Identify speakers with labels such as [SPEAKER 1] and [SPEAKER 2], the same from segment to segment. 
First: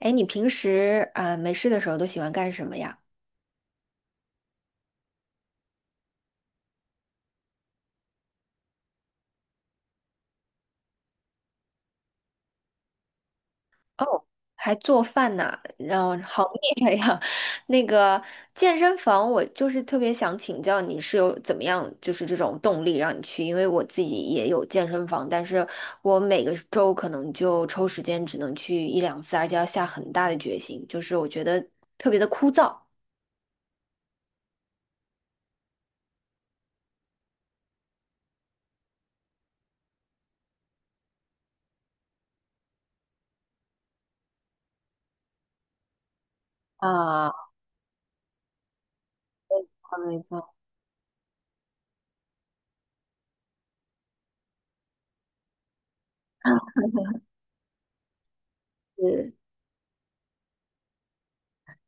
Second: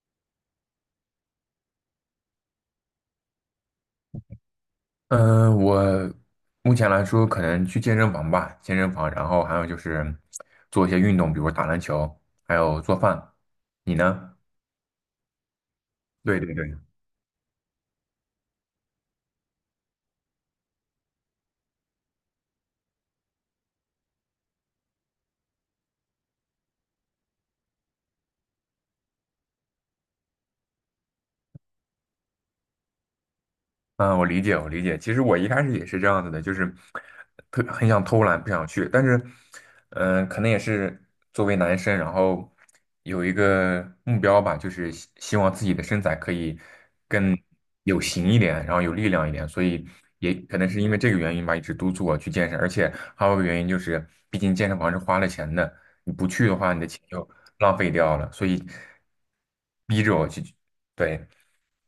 [SPEAKER 1] 哎，你平时啊、没事的时候都喜欢干什么呀？
[SPEAKER 2] 嗯，我目前来说可能去健身房吧，健身房，然后还有就是做一些运动，比如打篮球，还有做饭。你
[SPEAKER 1] 哦，
[SPEAKER 2] 呢？
[SPEAKER 1] 还做饭呢，然后
[SPEAKER 2] 对
[SPEAKER 1] 好
[SPEAKER 2] 对对。
[SPEAKER 1] 厉害呀！那个健身房，我就是特别想请教你是有怎么样，就是这种动力让你去，因为我自己也有健身房，但是我每个周可能就抽时间只能去一两次，而且要下很大的决心，就是我觉得特别的枯燥。
[SPEAKER 2] 嗯，我理解，我理解。其实我一开始也是这样子的，就是特很想偷懒，不想去。但是，可能也是作为男生，然后有一个目标吧，就是希望自己的身材可以
[SPEAKER 1] 啊，
[SPEAKER 2] 更有型一点，然后有力量一点。所以
[SPEAKER 1] 没
[SPEAKER 2] 也
[SPEAKER 1] 错。
[SPEAKER 2] 可能是因为这个原因吧，一直督促我去健身。而且还有一个原因就是，毕竟健身房是花了钱的，你不去的话，你的钱就浪费掉了。所以
[SPEAKER 1] 是
[SPEAKER 2] 逼着我去，对，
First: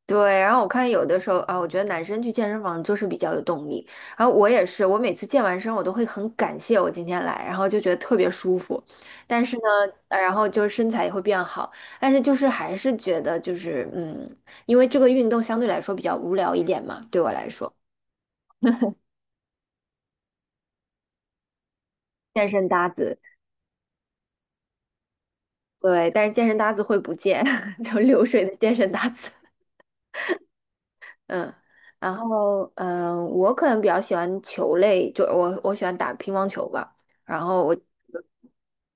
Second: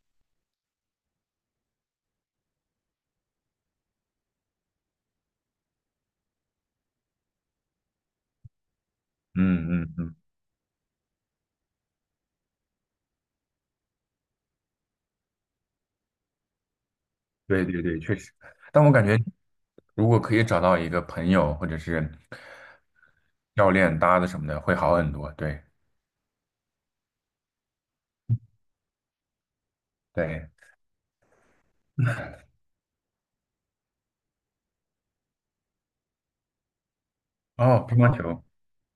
[SPEAKER 1] 对，然后我看有的时候啊，我觉得男生去健身房就是比较有动力。然后我也是，我每次健完身，我都会很感谢我今天来，然后就觉得特别舒服。但是呢，
[SPEAKER 2] 嗯嗯嗯。
[SPEAKER 1] 然后就是身材也会变好，但是就是还是觉得就是因为这个运动相对来说比较无聊一点嘛，对我来
[SPEAKER 2] 对
[SPEAKER 1] 说，
[SPEAKER 2] 对对，确实。但我感觉，如果可以找到一个朋友或者是
[SPEAKER 1] 健身搭子，
[SPEAKER 2] 教练搭的什么的，会好很多。对
[SPEAKER 1] 对，但是健身搭子会不见，就流水的健身搭子。
[SPEAKER 2] 对，
[SPEAKER 1] 嗯，然后我可能比较喜欢球类，就我喜欢打乒乓球吧。然后我
[SPEAKER 2] 哦，乒乓球，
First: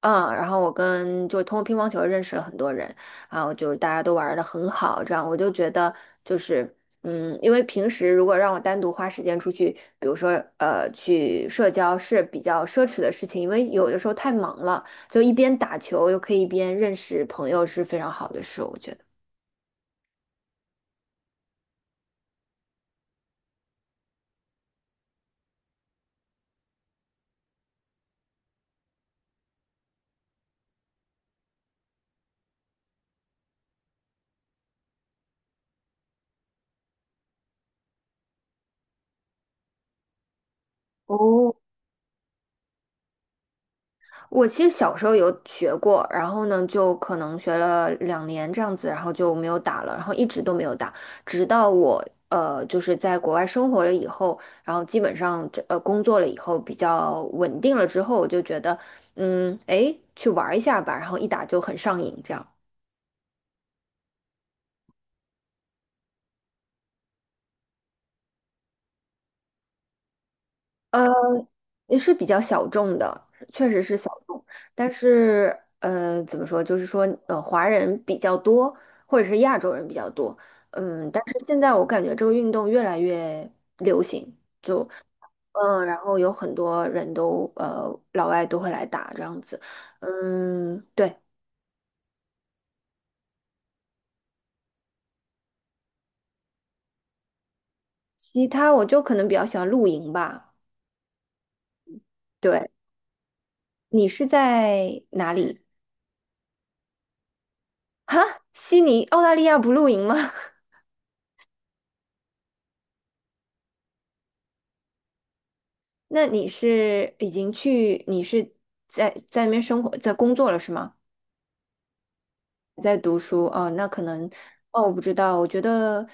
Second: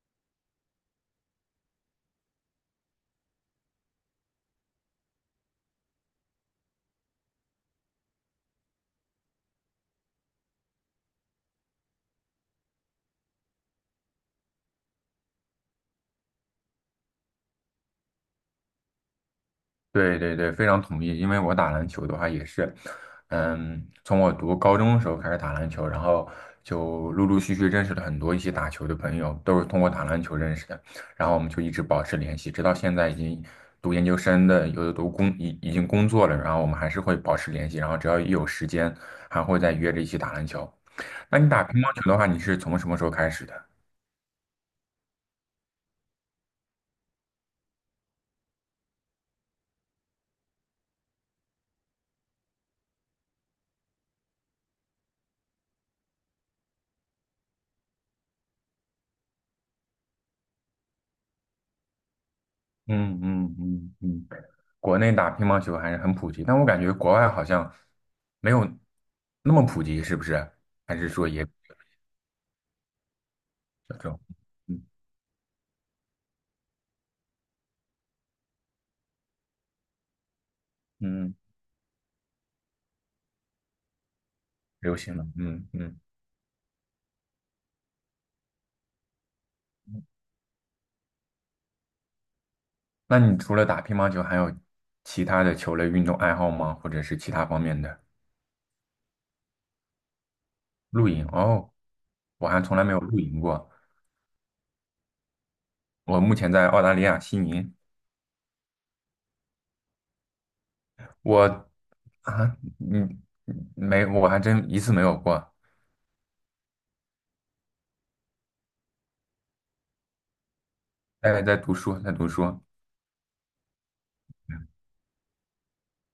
[SPEAKER 1] 嗯，然后我跟就通过乒乓球认识了很多人，然后就是大家都玩的很好，这样我就觉得就是因为平时如果让我单独花时间出去，比如说去社交是比较奢侈的事情，因为有的时候太忙了，就一边打球又可以一边认识朋友是非常好的事，我觉得。
[SPEAKER 2] 对对对，非常同意。因为我打篮球的话也是，嗯，从我读高中的时候开始打篮球，然后就陆陆续续认识了很多一起打球的朋友，都是通过打篮球认识的。然后我们就一直保持联系，直到现在已经读研究生的，有的读工已已经工作了，然后我们还是会保持联系，然后只要一有时间，还会再约着一起打篮球。那你
[SPEAKER 1] 哦，
[SPEAKER 2] 打乒乓球的话，你是从什么时候开始的？
[SPEAKER 1] 我其实小时候有学过，然后呢，就可能学了2年这样子，然后就没有打了，然后一直都没有打，直到我就是在国外生活了以后，然后基本上工作了以后比较稳定了之后，我就觉得去玩儿一下吧，然后一打就很上瘾这样。
[SPEAKER 2] 嗯嗯嗯嗯。国内打乒乓球还是很普及，但我感觉国外好像没有那么普及，是不是？还
[SPEAKER 1] 呃
[SPEAKER 2] 是说也
[SPEAKER 1] 也是比较小众的，确实是
[SPEAKER 2] 小
[SPEAKER 1] 小
[SPEAKER 2] 众？
[SPEAKER 1] 众。
[SPEAKER 2] 嗯
[SPEAKER 1] 但是，怎么说，就是说，华人比较多，或者是亚洲人比较多。嗯，但
[SPEAKER 2] 嗯，
[SPEAKER 1] 是现在我感觉这个运动越来越流行，就
[SPEAKER 2] 流行了。嗯
[SPEAKER 1] 然
[SPEAKER 2] 嗯，
[SPEAKER 1] 后有很多人老外都会来打这样子。嗯，对。
[SPEAKER 2] 那你除了打乒乓球，还有其他的球类运动爱好吗？或者是其他方面的
[SPEAKER 1] 其他我就可能比较喜欢露营吧。
[SPEAKER 2] 露营？哦，我还
[SPEAKER 1] 对，
[SPEAKER 2] 从来没有露营过。
[SPEAKER 1] 你是在哪里？
[SPEAKER 2] 我目前在澳大利亚悉尼，
[SPEAKER 1] 哈，悉尼，澳大利亚不露营吗？
[SPEAKER 2] 我啊，嗯，没，我还真一次没有过。
[SPEAKER 1] 那你是已经去，你是在那边生活，在工作了是吗？
[SPEAKER 2] 哎，在读书，在读书。
[SPEAKER 1] 在读书哦，那可能哦，我不知道。我觉得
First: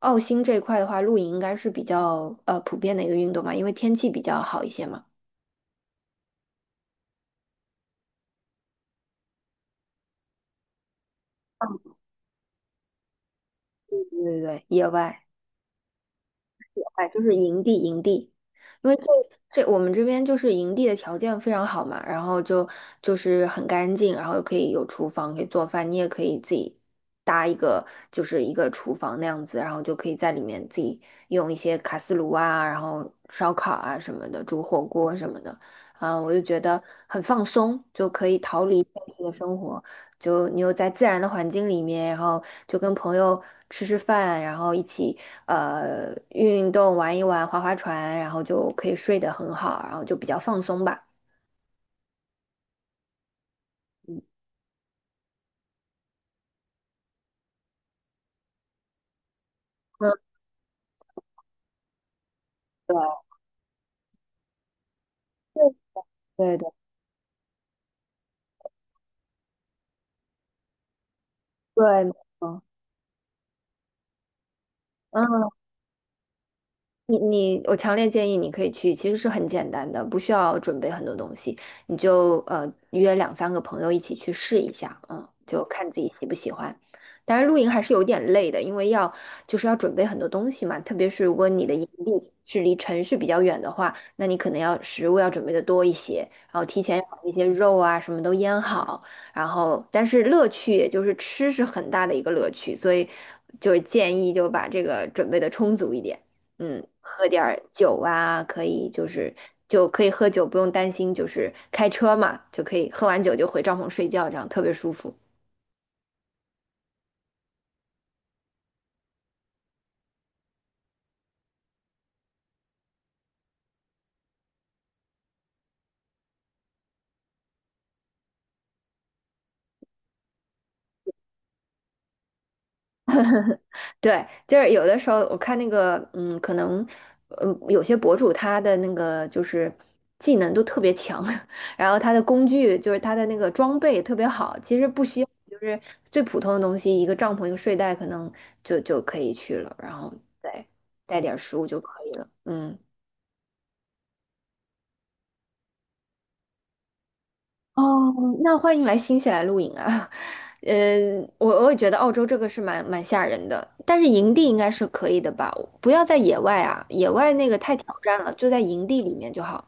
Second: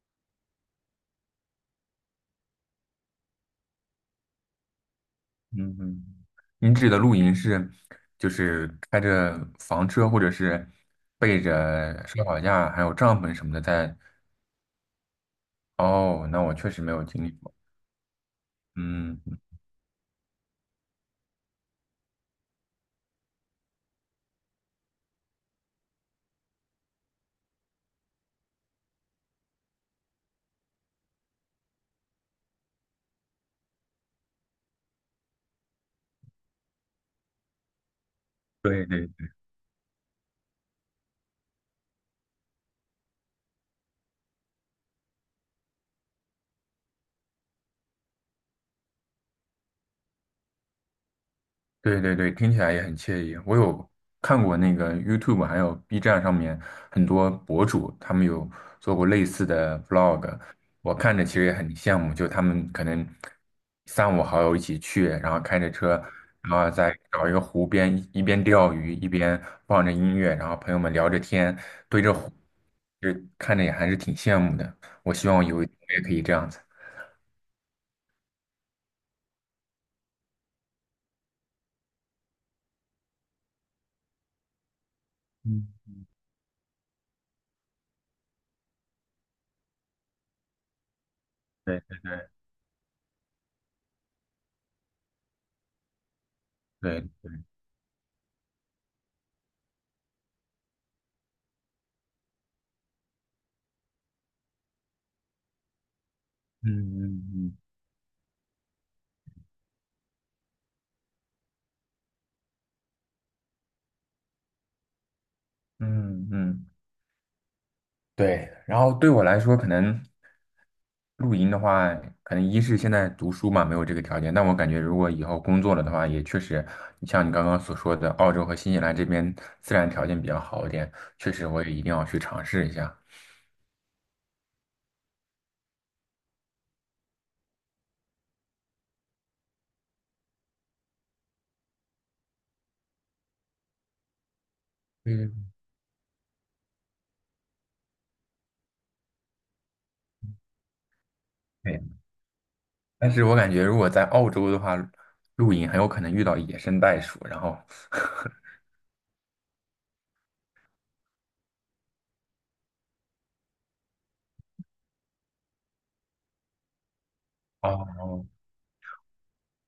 [SPEAKER 1] 澳新这一块的话，露营应该是比较普遍的一个运动嘛，因为天气比较好一些嘛。
[SPEAKER 2] 嗯嗯，您指的露营是就是开着房车，或者是背着烧烤架，还有帐篷什么的在。
[SPEAKER 1] 对对对，野外。
[SPEAKER 2] 哦，那我确实没有
[SPEAKER 1] 哎，就
[SPEAKER 2] 经历
[SPEAKER 1] 是
[SPEAKER 2] 过。
[SPEAKER 1] 营地，营地，因为这
[SPEAKER 2] 嗯，
[SPEAKER 1] 这我们这边就是营地的条件非常好嘛，然后就是很干净，然后又可以有厨房可以做饭，你也可以自己搭一个就是一个厨房那样子，然后就可以在里面自己用一些卡斯炉啊，然后烧烤啊什么的，煮火锅什么的，我就觉得很放松，就可以逃离
[SPEAKER 2] 对对
[SPEAKER 1] 现实的生活。就你又在自然的环境里面，然后就跟朋友吃吃饭，然后一起运动、玩一玩、划划船，然后就可以睡得很好，然后就比较放松吧。
[SPEAKER 2] 对对对，听起来也很惬意。我有
[SPEAKER 1] 嗯，
[SPEAKER 2] 看过那个 YouTube 还有 B 站上面很多博主，他们有做过类似的
[SPEAKER 1] 嗯，
[SPEAKER 2] vlog，我看着其实也很羡慕，就他们可能
[SPEAKER 1] 对
[SPEAKER 2] 三五好友一起去，然后开
[SPEAKER 1] 对
[SPEAKER 2] 着车，然
[SPEAKER 1] 对
[SPEAKER 2] 后
[SPEAKER 1] 对，
[SPEAKER 2] 再找一个湖边，一边钓鱼一边放着音乐，然后朋友们聊着天，对
[SPEAKER 1] 对没
[SPEAKER 2] 着湖，
[SPEAKER 1] 错
[SPEAKER 2] 就看着也还是挺羡慕的。我希望
[SPEAKER 1] 嗯。
[SPEAKER 2] 有一天我也可以这样子。
[SPEAKER 1] 你，我强烈建议你可以去，其实是很简单的，不需要准备很多东西，你就约两三个朋友一起去试一下，嗯，就
[SPEAKER 2] 嗯，
[SPEAKER 1] 看自己喜不喜欢。当然，露营还是有点累的，因为要就是要准备很多东西嘛，特别是如果你的
[SPEAKER 2] 对
[SPEAKER 1] 营地是离城市比较远的话，那你可能要食物要准备的多一些，然后提前要
[SPEAKER 2] 对，
[SPEAKER 1] 把那些肉啊什么都腌好，然后但是乐趣也就是吃是很大的一个乐趣，所以就是建议就把这个准备的充足一点。
[SPEAKER 2] 嗯
[SPEAKER 1] 嗯，
[SPEAKER 2] 嗯
[SPEAKER 1] 喝点
[SPEAKER 2] 嗯。
[SPEAKER 1] 儿酒啊，可以就是可以喝酒，不用担心就是开车嘛，就可以喝完酒就回帐篷睡觉，这样特别舒服。
[SPEAKER 2] 嗯嗯。对，然后对我来说，可能露营的话，可能一是现在读书嘛，没有这个条件。但我感觉，如果以后工作了的话，也确实，你像你刚刚所说的，澳洲和新西兰这边自然条件比较好一点，确实我也一定要去尝试一下。
[SPEAKER 1] 对，就是有的时候我看那个，可能，有些博主他的那个就是技能都特别强，然后他的工具就是他的那个装备特别好，其实不需要
[SPEAKER 2] 嗯，
[SPEAKER 1] 就是最普通的东西，一个帐篷一个睡袋可能就可以去了，然后再带点儿食物就
[SPEAKER 2] 对，
[SPEAKER 1] 可以了，嗯。
[SPEAKER 2] 但是我感觉如果在澳洲的话，露营很有可能遇到野生袋鼠，然后
[SPEAKER 1] 哦，那欢迎来新西兰露营啊！我也觉得澳洲这个是蛮吓人的，但是营地应该是可以的吧？不要在野外啊，野外那个太挑战
[SPEAKER 2] 哦，
[SPEAKER 1] 了，就在营地里面就好。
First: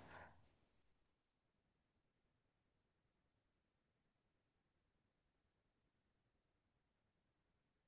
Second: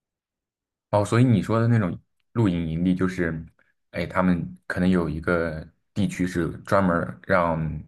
[SPEAKER 2] 哦，所以你说的那种露营营地，就是，哎，他们可能有一个地区是专门儿让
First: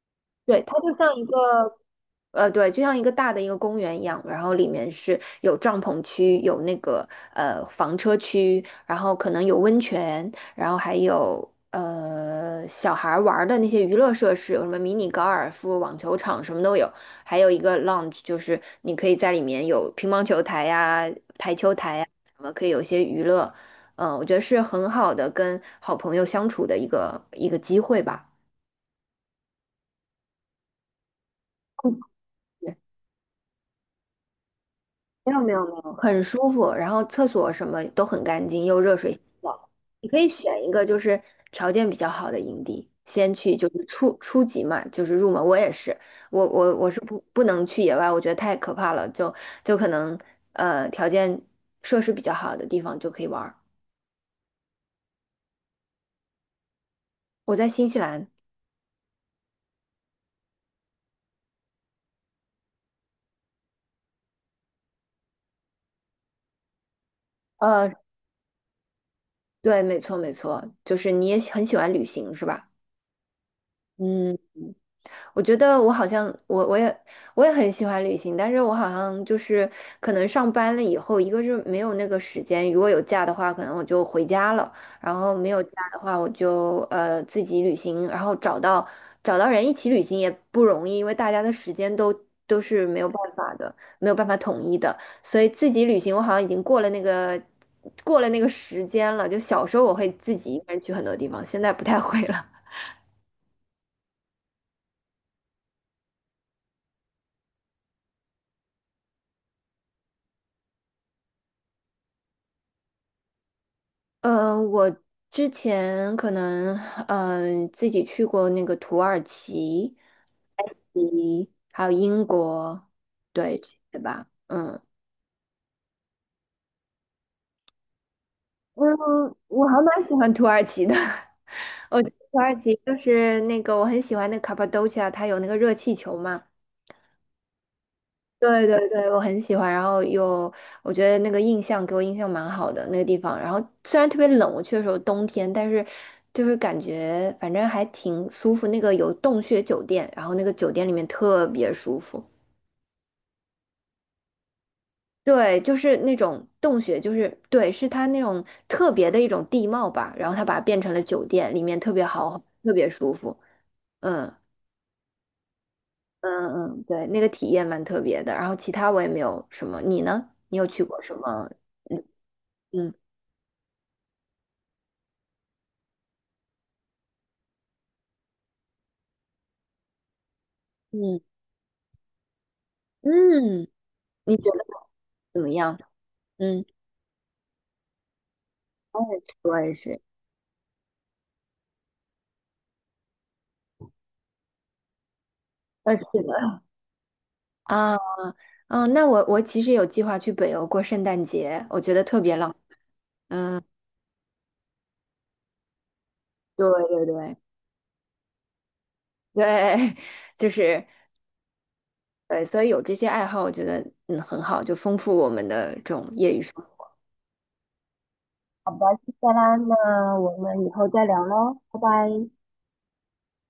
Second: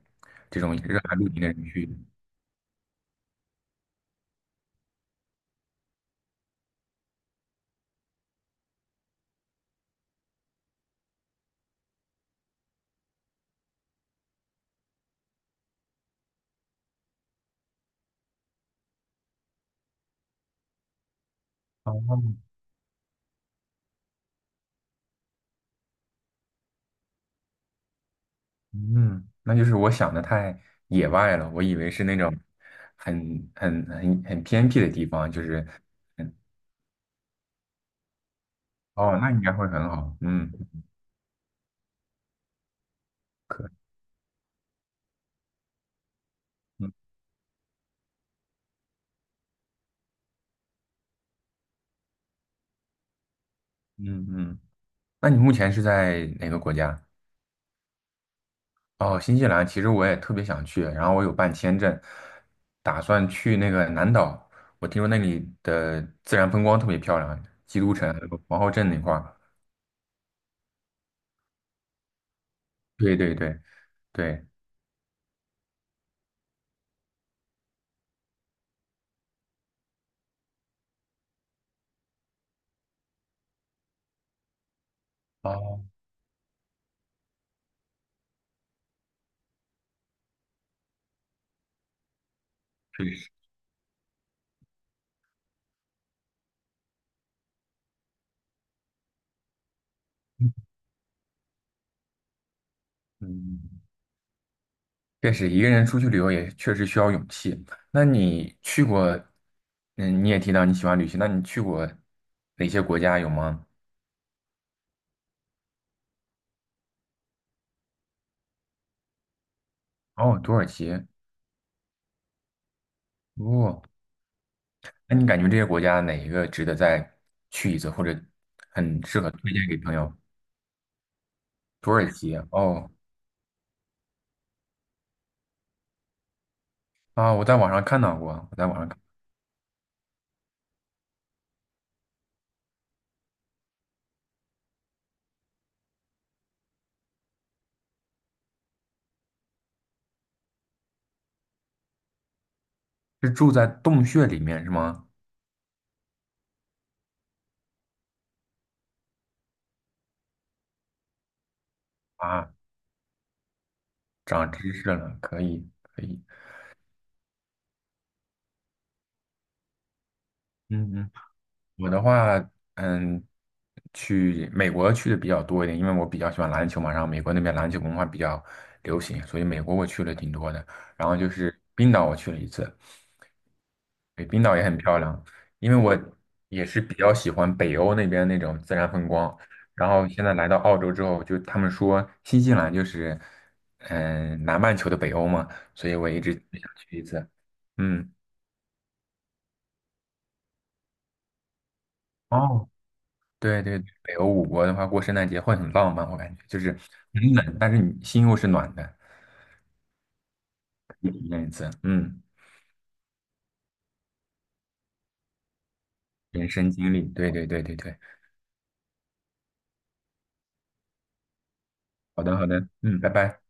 [SPEAKER 2] 这
[SPEAKER 1] 对，它
[SPEAKER 2] 种
[SPEAKER 1] 就
[SPEAKER 2] 热
[SPEAKER 1] 像
[SPEAKER 2] 爱
[SPEAKER 1] 一
[SPEAKER 2] 露营的人
[SPEAKER 1] 个，
[SPEAKER 2] 去的
[SPEAKER 1] 对，就像一个大的一个公园一样，然后里面是有帐篷区，有那个房车区，然后可能有温泉，然后还有小孩儿玩儿的那些娱乐设施，有什么迷你高尔夫、网球场什么都有，还有一个 lounge，就是你可以在里面有乒乓球台呀、台球台呀，
[SPEAKER 2] 哦，
[SPEAKER 1] 什么可以有一些娱乐，我觉得是很好的跟好朋友相处的一个机会吧。
[SPEAKER 2] 嗯，那就是我想的太野外了，我以为是那种
[SPEAKER 1] 对。
[SPEAKER 2] 很偏僻的地方，
[SPEAKER 1] 没有
[SPEAKER 2] 就
[SPEAKER 1] 没有
[SPEAKER 2] 是，
[SPEAKER 1] 没有，很
[SPEAKER 2] 嗯
[SPEAKER 1] 舒服，然后厕所什么都很干净，又热水
[SPEAKER 2] 哦，
[SPEAKER 1] 洗
[SPEAKER 2] 那应该会
[SPEAKER 1] 澡。
[SPEAKER 2] 很
[SPEAKER 1] 你
[SPEAKER 2] 好，
[SPEAKER 1] 可以
[SPEAKER 2] 嗯，
[SPEAKER 1] 选一个就是条件比较好的营地，先去就
[SPEAKER 2] 可，
[SPEAKER 1] 是初级嘛，就是入门。我也是，我
[SPEAKER 2] 嗯
[SPEAKER 1] 是不能去野外，我觉得太可怕了，就可能条件设施比较好的地方就可以玩儿。
[SPEAKER 2] 嗯嗯，那你目前是在哪个国家？
[SPEAKER 1] 我在新西兰，
[SPEAKER 2] 哦，新西兰其实我也特别想去，然后我有办签证，打算去那个南岛。我听说那里的自然风光特别漂亮，基
[SPEAKER 1] 呃，
[SPEAKER 2] 督城、皇后镇那块儿。
[SPEAKER 1] 对，没错没错，就是你也很喜欢旅行是吧？
[SPEAKER 2] 对对对
[SPEAKER 1] 嗯。
[SPEAKER 2] 对，
[SPEAKER 1] 我觉得我好像我也很喜欢旅行，但是我好像就是可能上班了以后，一个是没有那个时间，如果有假的话，可能我就回家了，然后没有假
[SPEAKER 2] 哦，
[SPEAKER 1] 的话，我就自己旅行，然后找到人一起旅行也不容易，因为大家的时间都是没
[SPEAKER 2] 确
[SPEAKER 1] 有
[SPEAKER 2] 实，
[SPEAKER 1] 办法的，没有办法统一的，所以自己旅行我好像已经过了那个时间了，就小时候我会自己一个人去很多地方，现在不太会了。
[SPEAKER 2] 嗯，确实一个人出去旅游也确实需要勇气。那你去过，嗯，你也提到你喜欢旅行，那你去过哪些国家有吗？
[SPEAKER 1] 我之前可能自己去过那个土耳其，
[SPEAKER 2] 哦，土耳其，
[SPEAKER 1] 嗯，还有英国，对，
[SPEAKER 2] 哦，
[SPEAKER 1] 对吧？嗯
[SPEAKER 2] 那你感觉这些国家哪一个值得再去一次，或者很适合
[SPEAKER 1] 嗯，
[SPEAKER 2] 推
[SPEAKER 1] 我
[SPEAKER 2] 荐
[SPEAKER 1] 还
[SPEAKER 2] 给朋
[SPEAKER 1] 蛮
[SPEAKER 2] 友？
[SPEAKER 1] 喜欢土耳其的。
[SPEAKER 2] 土
[SPEAKER 1] 我觉
[SPEAKER 2] 耳
[SPEAKER 1] 得
[SPEAKER 2] 其
[SPEAKER 1] 土耳其
[SPEAKER 2] 哦
[SPEAKER 1] 就是那个我很喜欢那个卡帕多奇亚，它有那个热气球嘛。
[SPEAKER 2] 啊，我在网上看到过，我
[SPEAKER 1] 对
[SPEAKER 2] 在网
[SPEAKER 1] 对
[SPEAKER 2] 上看，
[SPEAKER 1] 对，我很喜欢，然后又我觉得那个印象给我印象蛮好的那个地方，然后虽然特别冷，我去的时候冬天，但是就是感觉反正还挺舒服。那个有洞穴酒店，然后那个酒店里面特别舒服，
[SPEAKER 2] 是住在洞穴里面是吗？
[SPEAKER 1] 对，就是那种洞穴，就是对，是它那种特别的一种地貌吧，然后它把它变成了酒店，里面特别好，
[SPEAKER 2] 啊，
[SPEAKER 1] 特别舒服。嗯
[SPEAKER 2] 长知识了，可以可以，
[SPEAKER 1] 嗯嗯，对，那个体验蛮特别的。然后其他我也没有什么，你呢？你有去
[SPEAKER 2] 嗯
[SPEAKER 1] 过
[SPEAKER 2] 嗯。
[SPEAKER 1] 什么？
[SPEAKER 2] 我的话，
[SPEAKER 1] 嗯
[SPEAKER 2] 嗯，去美国去的比较多一点，因为我比较喜欢篮球嘛，然后美国那边篮球文化比较流行，所以美国我去了挺多的。然后
[SPEAKER 1] 嗯
[SPEAKER 2] 就是冰岛，我去了一次，
[SPEAKER 1] 嗯，
[SPEAKER 2] 对，
[SPEAKER 1] 你
[SPEAKER 2] 冰
[SPEAKER 1] 觉
[SPEAKER 2] 岛
[SPEAKER 1] 得
[SPEAKER 2] 也很漂亮，
[SPEAKER 1] 怎么
[SPEAKER 2] 因为
[SPEAKER 1] 样？
[SPEAKER 2] 我
[SPEAKER 1] 嗯，
[SPEAKER 2] 也是比较喜欢北欧那边那种自然
[SPEAKER 1] 我
[SPEAKER 2] 风
[SPEAKER 1] 也是，
[SPEAKER 2] 光。
[SPEAKER 1] 我也
[SPEAKER 2] 然
[SPEAKER 1] 是，
[SPEAKER 2] 后现在来到澳洲之后，就他们说新西兰就是，嗯，南半球的北欧嘛，所
[SPEAKER 1] 二
[SPEAKER 2] 以
[SPEAKER 1] 十
[SPEAKER 2] 我一
[SPEAKER 1] 四
[SPEAKER 2] 直想
[SPEAKER 1] 个
[SPEAKER 2] 去一次。
[SPEAKER 1] 啊，
[SPEAKER 2] 嗯，
[SPEAKER 1] 嗯，那我其实有计划去北欧过圣诞节，我觉得特别浪漫。
[SPEAKER 2] 哦，对
[SPEAKER 1] 嗯，
[SPEAKER 2] 对，北欧五国的话，过圣诞节会很浪漫，我感觉就
[SPEAKER 1] 对
[SPEAKER 2] 是
[SPEAKER 1] 对
[SPEAKER 2] 很
[SPEAKER 1] 对
[SPEAKER 2] 冷，但是你心又是暖的，
[SPEAKER 1] 对，就是
[SPEAKER 2] 体验一次，嗯，
[SPEAKER 1] 对，所以有这些爱好，我觉得很好，就丰富我们的这种业余
[SPEAKER 2] 人
[SPEAKER 1] 生
[SPEAKER 2] 生
[SPEAKER 1] 活。
[SPEAKER 2] 经历，对对对对对，
[SPEAKER 1] 再啦，那我们以后再聊喽，拜
[SPEAKER 2] 好
[SPEAKER 1] 拜。
[SPEAKER 2] 的好的，嗯，拜拜。